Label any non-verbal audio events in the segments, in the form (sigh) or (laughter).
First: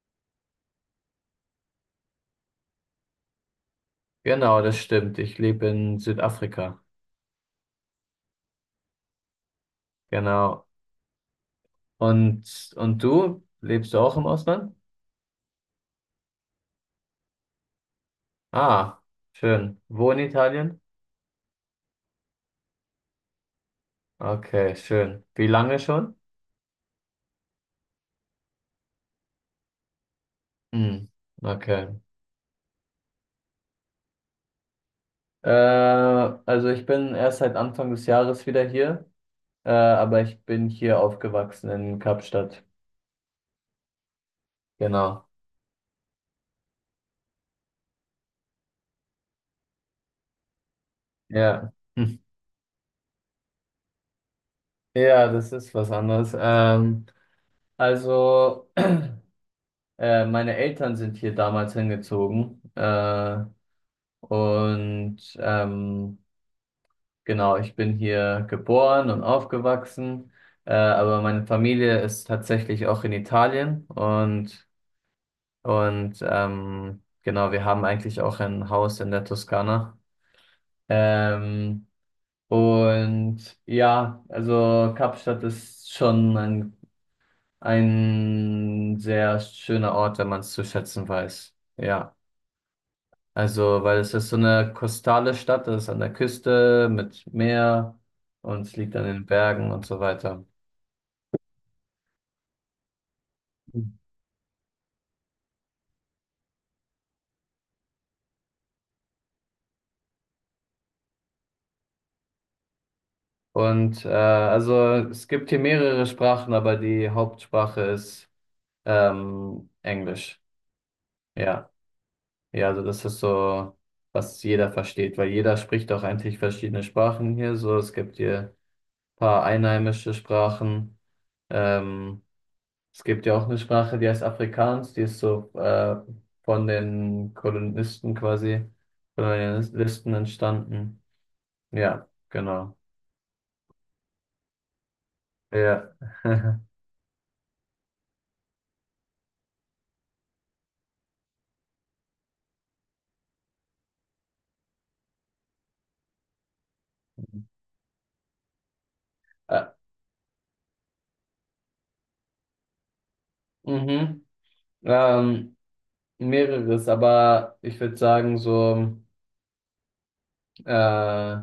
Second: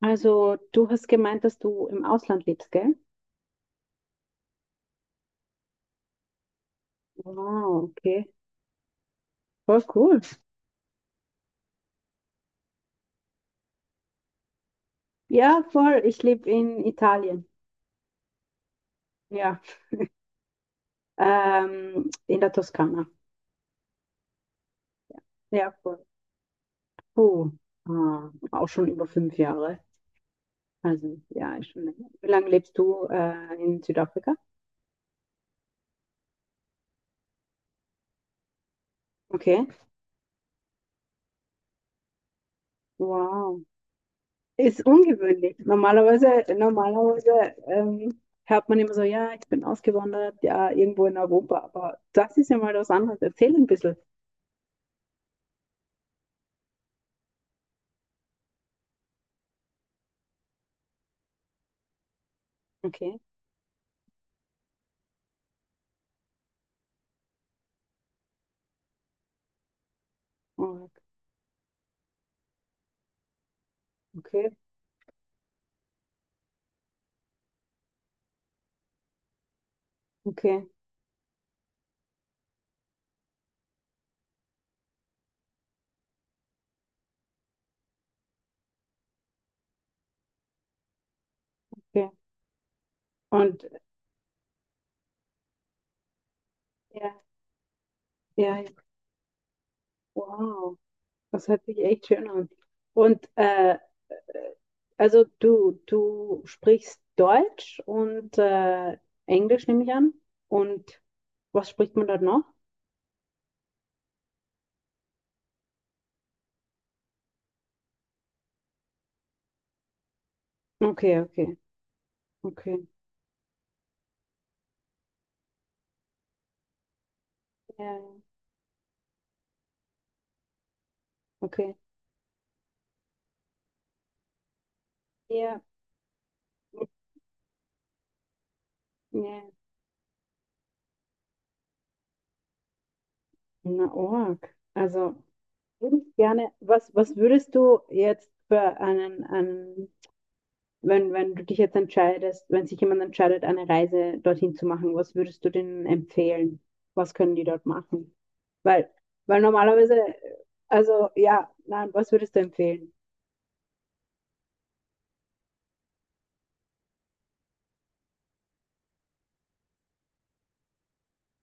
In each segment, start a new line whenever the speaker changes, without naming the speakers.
Also, du hast gemeint, dass du im Ausland lebst, gell?
Genau, das stimmt. Ich lebe in Südafrika.
Wow, okay. Voll cool.
Genau. Und du? Lebst du auch im Ausland?
Ja, voll. Ich lebe in Italien.
Ah,
Ja.
schön. Wo in Italien?
In der Toskana.
Okay, schön. Wie
Ja,
lange
voll.
schon?
Oh, auch schon über 5 Jahre.
Hm,
Also, ja, ist schon
okay.
länger. Wie lange lebst du in Südafrika?
Also ich bin erst seit Anfang des Jahres wieder hier,
Okay.
aber ich bin hier aufgewachsen in Kapstadt.
Wow. Ist
Genau.
ungewöhnlich. Normalerweise hört man immer so, ja, ich bin ausgewandert, ja, irgendwo in Europa.
Ja.
Aber
Hm.
das ist ja mal was anderes. Erzähl ein bisschen.
Ja, das ist was anderes. Also, (clears throat) meine Eltern sind hier damals hingezogen.
Okay.
Und genau, ich bin hier geboren und aufgewachsen,
Oh,
aber meine Familie ist tatsächlich auch in Italien
okay,
und genau, wir haben eigentlich auch ein Haus in der Toskana.
okay,
Ähm, und ja, also Kapstadt ist schon ein sehr schöner Ort, wenn man es zu schätzen weiß.
okay.
Ja.
Und
Also, weil es ist so eine kostale Stadt, das ist an der Küste
ja,
mit Meer,
ja,
und
ja,
es liegt an den Bergen und so weiter.
wow, das hört sich echt schön an. Und also du sprichst Deutsch und Englisch, nehme ich an. Und was spricht man dort noch?
Und also es gibt hier mehrere Sprachen, aber die Hauptsprache ist Englisch.
Okay, okay,
Ja, ja,
okay.
also das ist so, was jeder versteht, weil jeder spricht auch eigentlich verschiedene Sprachen hier. So,
Ja,
es
ja,
gibt hier ein paar einheimische Sprachen.
okay.
Ähm, Es gibt ja auch eine Sprache, die heißt Afrikaans. Die ist so
Ja,
von den Kolonisten quasi,
ja.
Kolonialisten entstanden. Ja, genau.
Na, org. Also
Ja.
würde ich gerne,
(laughs)
was würdest du jetzt für einen wenn du dich jetzt entscheidest, wenn sich jemand entscheidet, eine Reise dorthin zu machen, was würdest du denen empfehlen? Was können die dort machen? Weil,
Äh,
normalerweise, also ja, nein, was würdest du empfehlen?
mhm. Ähm, mehreres, aber ich würde sagen, so, äh,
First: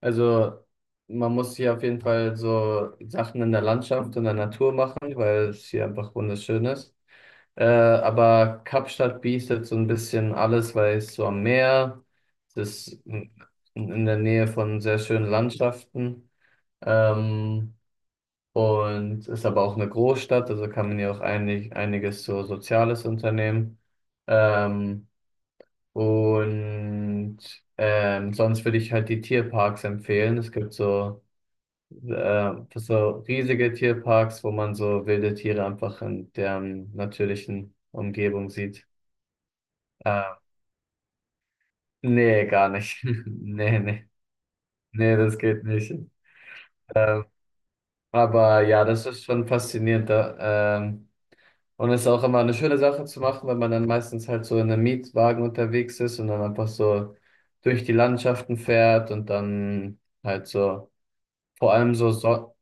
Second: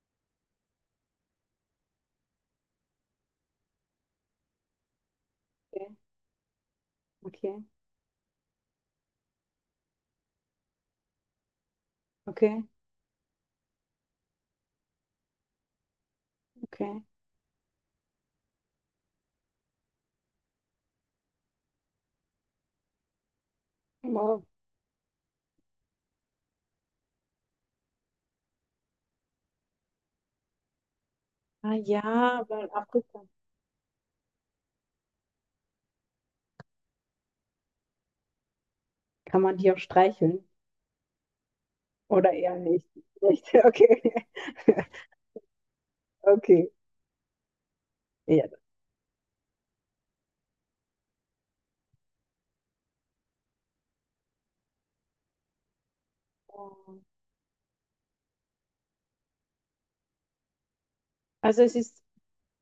also man muss hier auf jeden Fall so Sachen in der Landschaft und der Natur machen, weil es hier
Okay,
einfach wunderschön ist.
okay,
Aber Kapstadt bietet so ein bisschen alles, weil es so am Meer
okay,
es ist, in der Nähe von sehr schönen Landschaften.
okay.
ähm, und ist aber auch eine Großstadt, also kann man hier auch einiges so Soziales unternehmen.
Wow.
Ähm, und sonst würde ich halt die Tierparks empfehlen. Es gibt so,
Ah ja, weil
so
Afrika.
riesige Tierparks, wo man so wilde Tiere einfach in deren natürlichen Umgebung sieht.
Kann man die auch
Äh,
streicheln? Oder
nee,
eher
gar
nicht?
nicht. (laughs)
Nicht, (laughs)
Nee, nee.
okay. (laughs)
Nee, das geht nicht.
Okay. Ja.
Aber ja, das ist schon faszinierend. Da, und es ist auch immer eine schöne Sache zu machen, wenn man dann meistens halt so in einem Mietwagen unterwegs ist und dann einfach
Wow.
so durch die Landschaften fährt und dann halt so,
Also
vor
es
allem
ist,
so, so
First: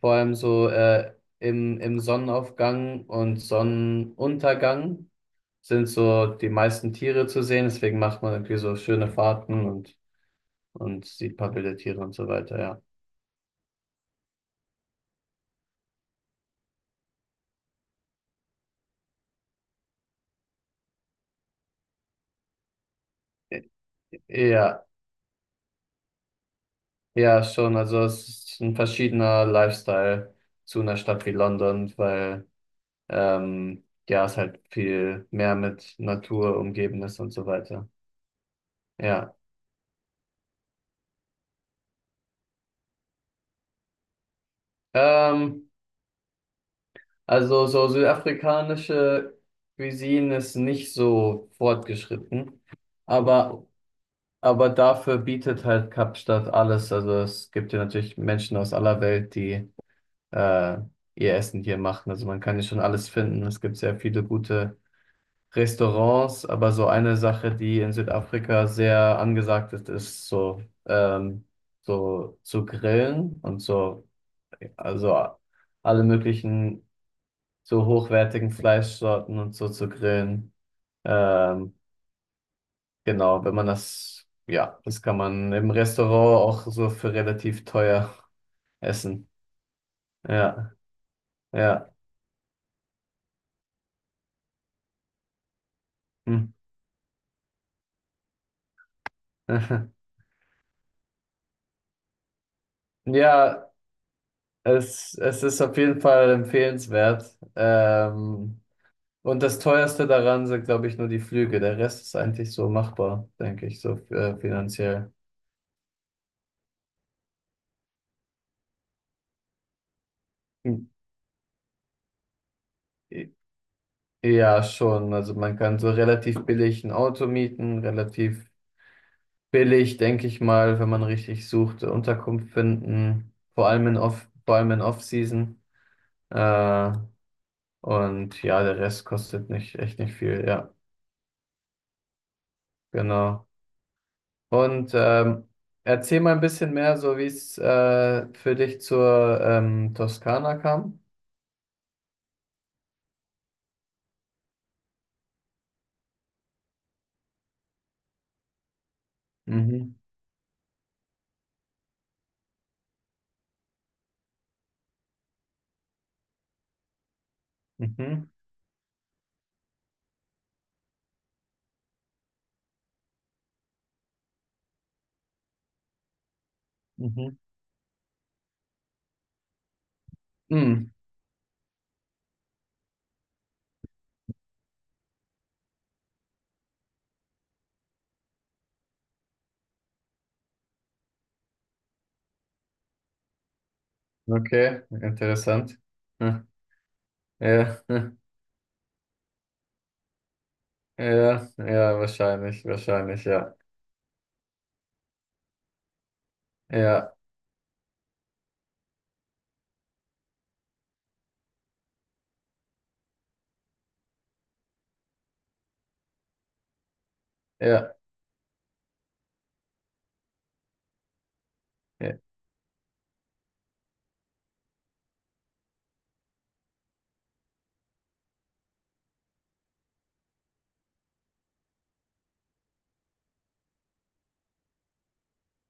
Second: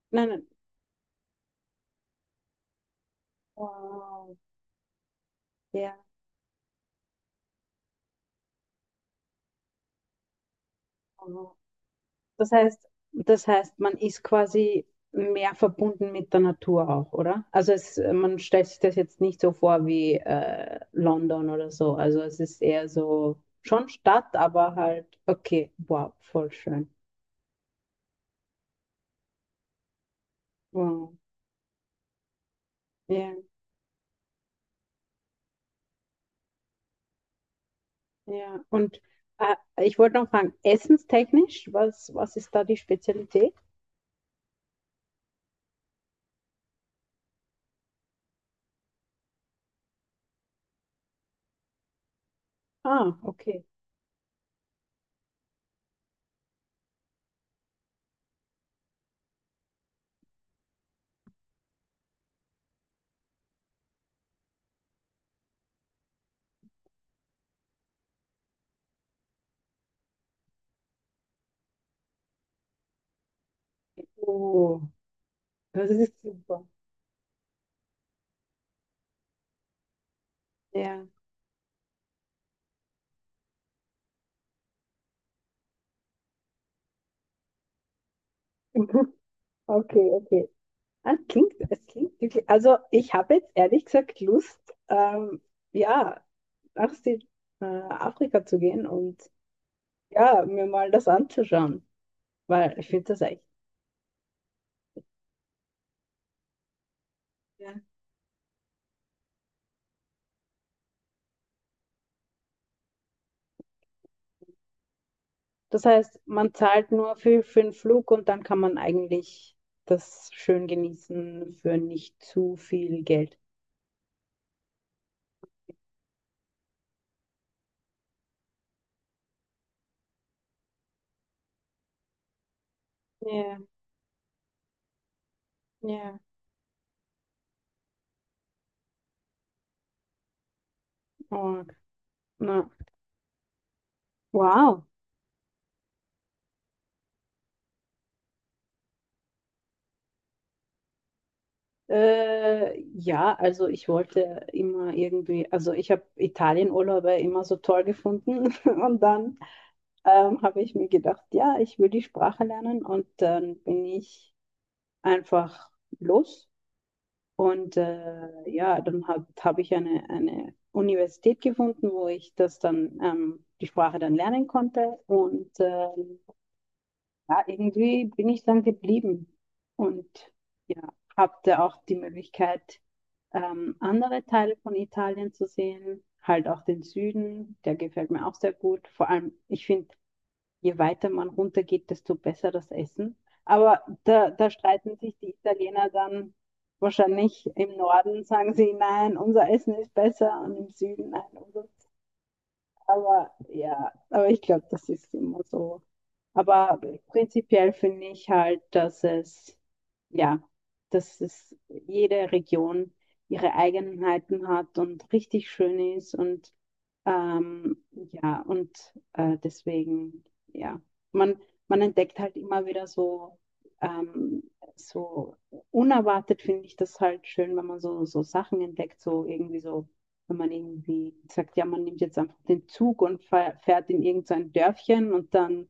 vor
nein,
allem
nein.
so äh, im Sonnenaufgang und
Wow.
Sonnenuntergang sind
Ja,
so die meisten Tiere zu sehen. Deswegen macht man irgendwie so schöne Fahrten, und die
wow.
Pappe der Tiere und so
Das
weiter, ja.
heißt, das heißt, man ist quasi mehr verbunden mit der Natur auch, oder? Also es, man stellt sich das jetzt nicht so vor wie London oder so. Also es ist eher so
Ä-
schon Stadt, aber
Ja,
halt, okay, wow, voll schön.
ja, schon. Also es ist ein verschiedener Lifestyle zu einer
Wow.
Stadt wie London, weil
Ja,
ja, es halt viel mehr mit Natur umgeben ist und so weiter.
ja. Und
Ja.
äh, ich wollte noch fragen, essenstechnisch, was ist da die Spezialität?
Ähm, also so südafrikanische Cuisine ist nicht so fortgeschritten,
Ah, okay.
aber, aber dafür bietet halt Kapstadt alles. Also es gibt ja natürlich Menschen aus aller Welt, die äh, ihr Essen hier machen. Also man kann hier schon alles finden. Es gibt sehr viele gute Restaurants, aber so eine Sache, die in Südafrika sehr angesagt ist, ist so, so zu grillen und so,
Oh,
also
das
alle
ist super.
möglichen so hochwertigen Fleischsorten und so zu grillen.
Ja.
Ähm, genau, wenn man das, ja, das kann man im Restaurant auch so für relativ teuer (laughs)
(laughs)
essen.
Okay, okay.
Ja,
Ah, es
ja.
klingt wirklich. Also ich habe jetzt ehrlich gesagt Lust, ähm, ja,
Hm.
nach Afrika zu gehen und
(laughs)
ja, mir mal das anzuschauen, weil ich finde das echt.
Ja, es ist auf jeden Fall empfehlenswert.
Ja.
Und das Teuerste daran sind, glaube ich, nur die Flüge. Der Rest ist eigentlich so machbar, denke ich, so finanziell.
Das heißt, man zahlt nur für den Flug und dann kann man eigentlich das schön
Hm.
genießen für nicht zu viel Geld.
Ja, schon. Also man kann so relativ billig ein Auto mieten, relativ billig, denke ich mal, wenn man richtig sucht, Unterkunft finden,
Ja,
vor allem in Off-Season.
ja.
Äh, und ja, der Rest kostet nicht, echt nicht viel. Ja,
Oh, na,
genau.
wow.
Und ähm, erzähl mal ein bisschen mehr, so wie es für dich zur Toskana kam.
Ja, also ich wollte immer irgendwie, also ich habe Italienurlaube immer so toll gefunden (laughs) und dann
Mhm.
habe ich mir gedacht, ja, ich will die Sprache lernen und dann bin ich einfach los und
Mhm.
ja, dann hab ich eine Universität gefunden, wo ich das dann, die Sprache dann lernen konnte und
Mhm.
ja, irgendwie bin ich dann geblieben und ja,
Mhm.
hatte auch die Möglichkeit, andere Teile von Italien zu sehen, halt auch den Süden, der gefällt mir auch sehr gut. Vor allem, ich finde, je weiter man runtergeht, desto besser das Essen. Aber da
Okay,
streiten sich die
interessant.
Italiener dann
Hm.
wahrscheinlich im
Ja. (laughs) Hm,
Norden, sagen sie, nein, unser Essen ist besser und im Süden, nein,
ja,
unser.
ja, wahrscheinlich, wahrscheinlich,
Aber
ja.
ja, aber ich glaube, das ist immer so. Aber
Ja,
prinzipiell finde ich halt, dass es, ja, dass es jede Region ihre Eigenheiten hat und richtig schön ist und ähm,
ja,
ja, und deswegen, ja, man, man entdeckt
ja,
halt immer wieder so, ähm, so unerwartet finde ich das halt schön, wenn man so, so Sachen entdeckt, so irgendwie so, wenn man irgendwie sagt, ja, man nimmt jetzt einfach den Zug und fährt in irgendein Dörfchen und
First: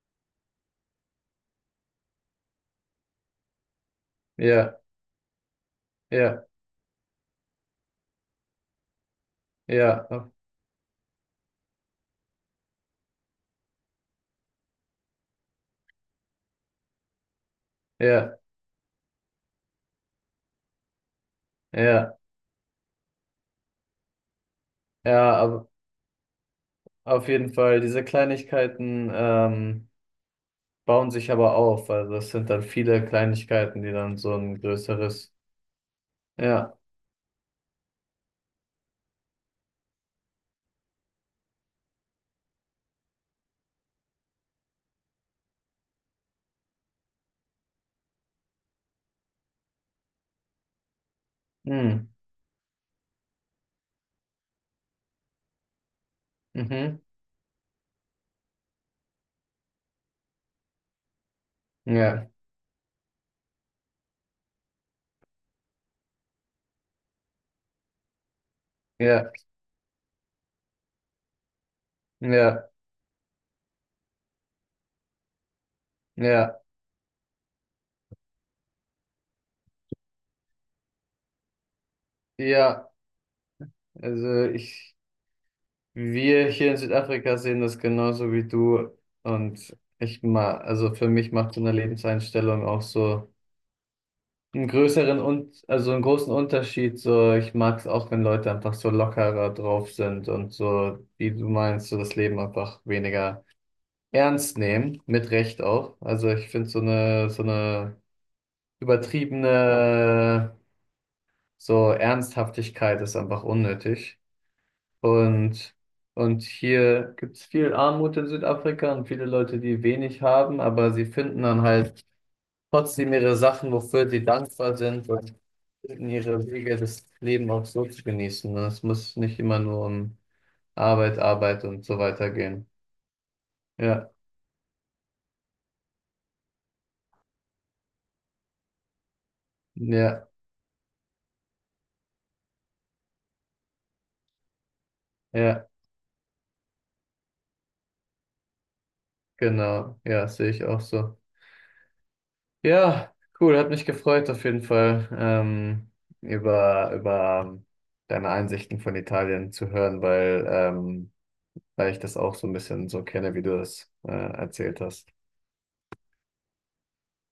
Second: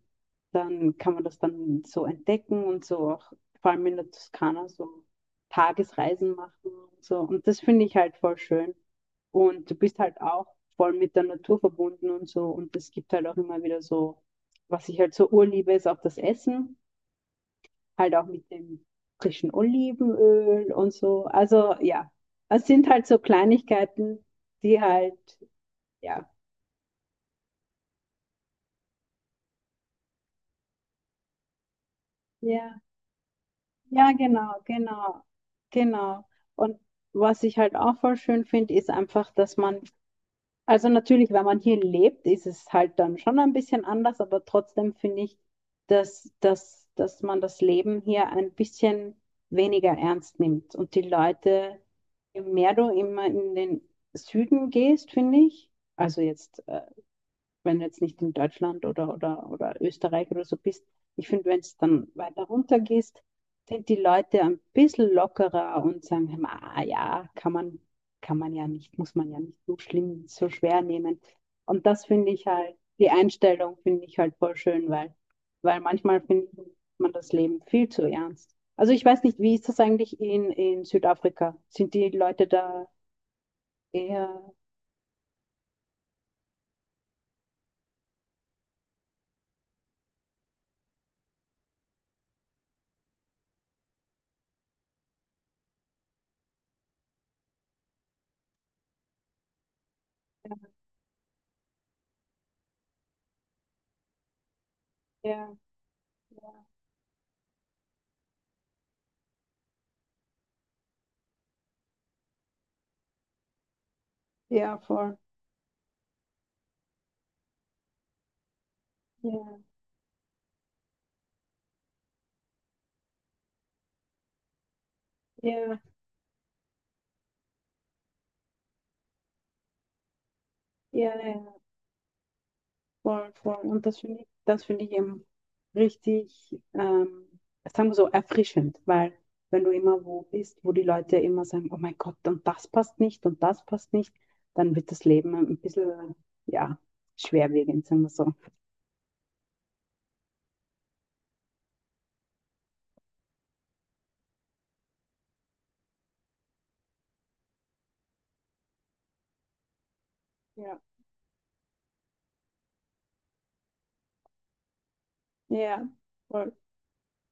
dann kann man das dann so entdecken und so auch, vor allem in der Toskana,
ja,
so Tagesreisen
ja,
machen und so. Und das finde ich halt voll schön. Und du bist
ja,
halt auch voll mit der Natur verbunden und so. Und es gibt halt auch immer wieder so, was ich halt so urliebe, ist auch das Essen, halt auch
ja,
mit dem frischen Olivenöl und so. Also ja,
ja,
es sind halt so Kleinigkeiten, die halt,
ja, aber
ja.
auf jeden Fall, diese Kleinigkeiten bauen sich aber auf. Also es sind dann
Ja,
viele Kleinigkeiten, die
ja,
dann so
genau,
ein
genau,
größeres,
genau.
ja.
Und was ich halt auch voll schön finde, ist einfach, dass man, also natürlich, wenn man hier lebt, ist es halt dann schon ein bisschen anders, aber trotzdem finde ich, dass man das Leben hier ein bisschen weniger ernst nimmt. Und die Leute,
Hm.
je mehr du immer in den Süden gehst, finde ich, also jetzt
Mhm.
wenn du jetzt nicht in Deutschland oder Österreich oder so bist, ich finde, wenn es dann
Ja,
weiter runter gehst, sind die Leute ein bisschen lockerer und sagen, "Hm, ah ja, kann man ja nicht, muss man
ja,
ja nicht so schlimm, so schwer nehmen. Und das finde ich
ja,
halt, die Einstellung finde ich halt voll schön, weil, manchmal findet
ja,
man das Leben viel zu ernst. Also ich weiß nicht, wie ist das eigentlich in Südafrika? Sind die Leute da
ja.
eher,
Also ich, wir hier in Südafrika sehen das genauso wie du. Und ich mal, also für mich macht so eine Lebenseinstellung auch so einen größeren und also einen großen Unterschied. So, ich mag es auch, wenn Leute einfach so lockerer drauf sind und so, wie du meinst, so das Leben einfach weniger ernst nehmen, mit
eher,
Recht auch. Also ich finde so eine übertriebene so Ernsthaftigkeit ist einfach unnötig.
eher voll?
Und, und hier gibt es viel Armut in Südafrika und viele
Ja,
Leute, die wenig haben, aber sie finden dann halt trotzdem ihre Sachen, wofür sie dankbar sind, und
ja,
finden ihre Wege, das Leben auch so zu genießen. Und es muss nicht immer nur um
ja,
Arbeit,
ja.
Arbeit und so weiter gehen.
Voll, voll. Und
Ja,
das finde ich eben richtig, sagen wir so, erfrischend, weil wenn du immer wo
ja,
bist, wo die Leute immer sagen, oh mein Gott, und das passt nicht und das passt nicht, dann wird das Leben ein
ja,
bisschen, ja, schwerwiegend, sagen wir so.
genau. Ja, sehe ich auch so. Ja, cool, hat mich gefreut auf jeden Fall, über deine Einsichten von Italien zu hören, weil,
Ja,
ähm, weil ich das auch so ein bisschen so kenne, wie du das, erzählt hast.
ja, voll.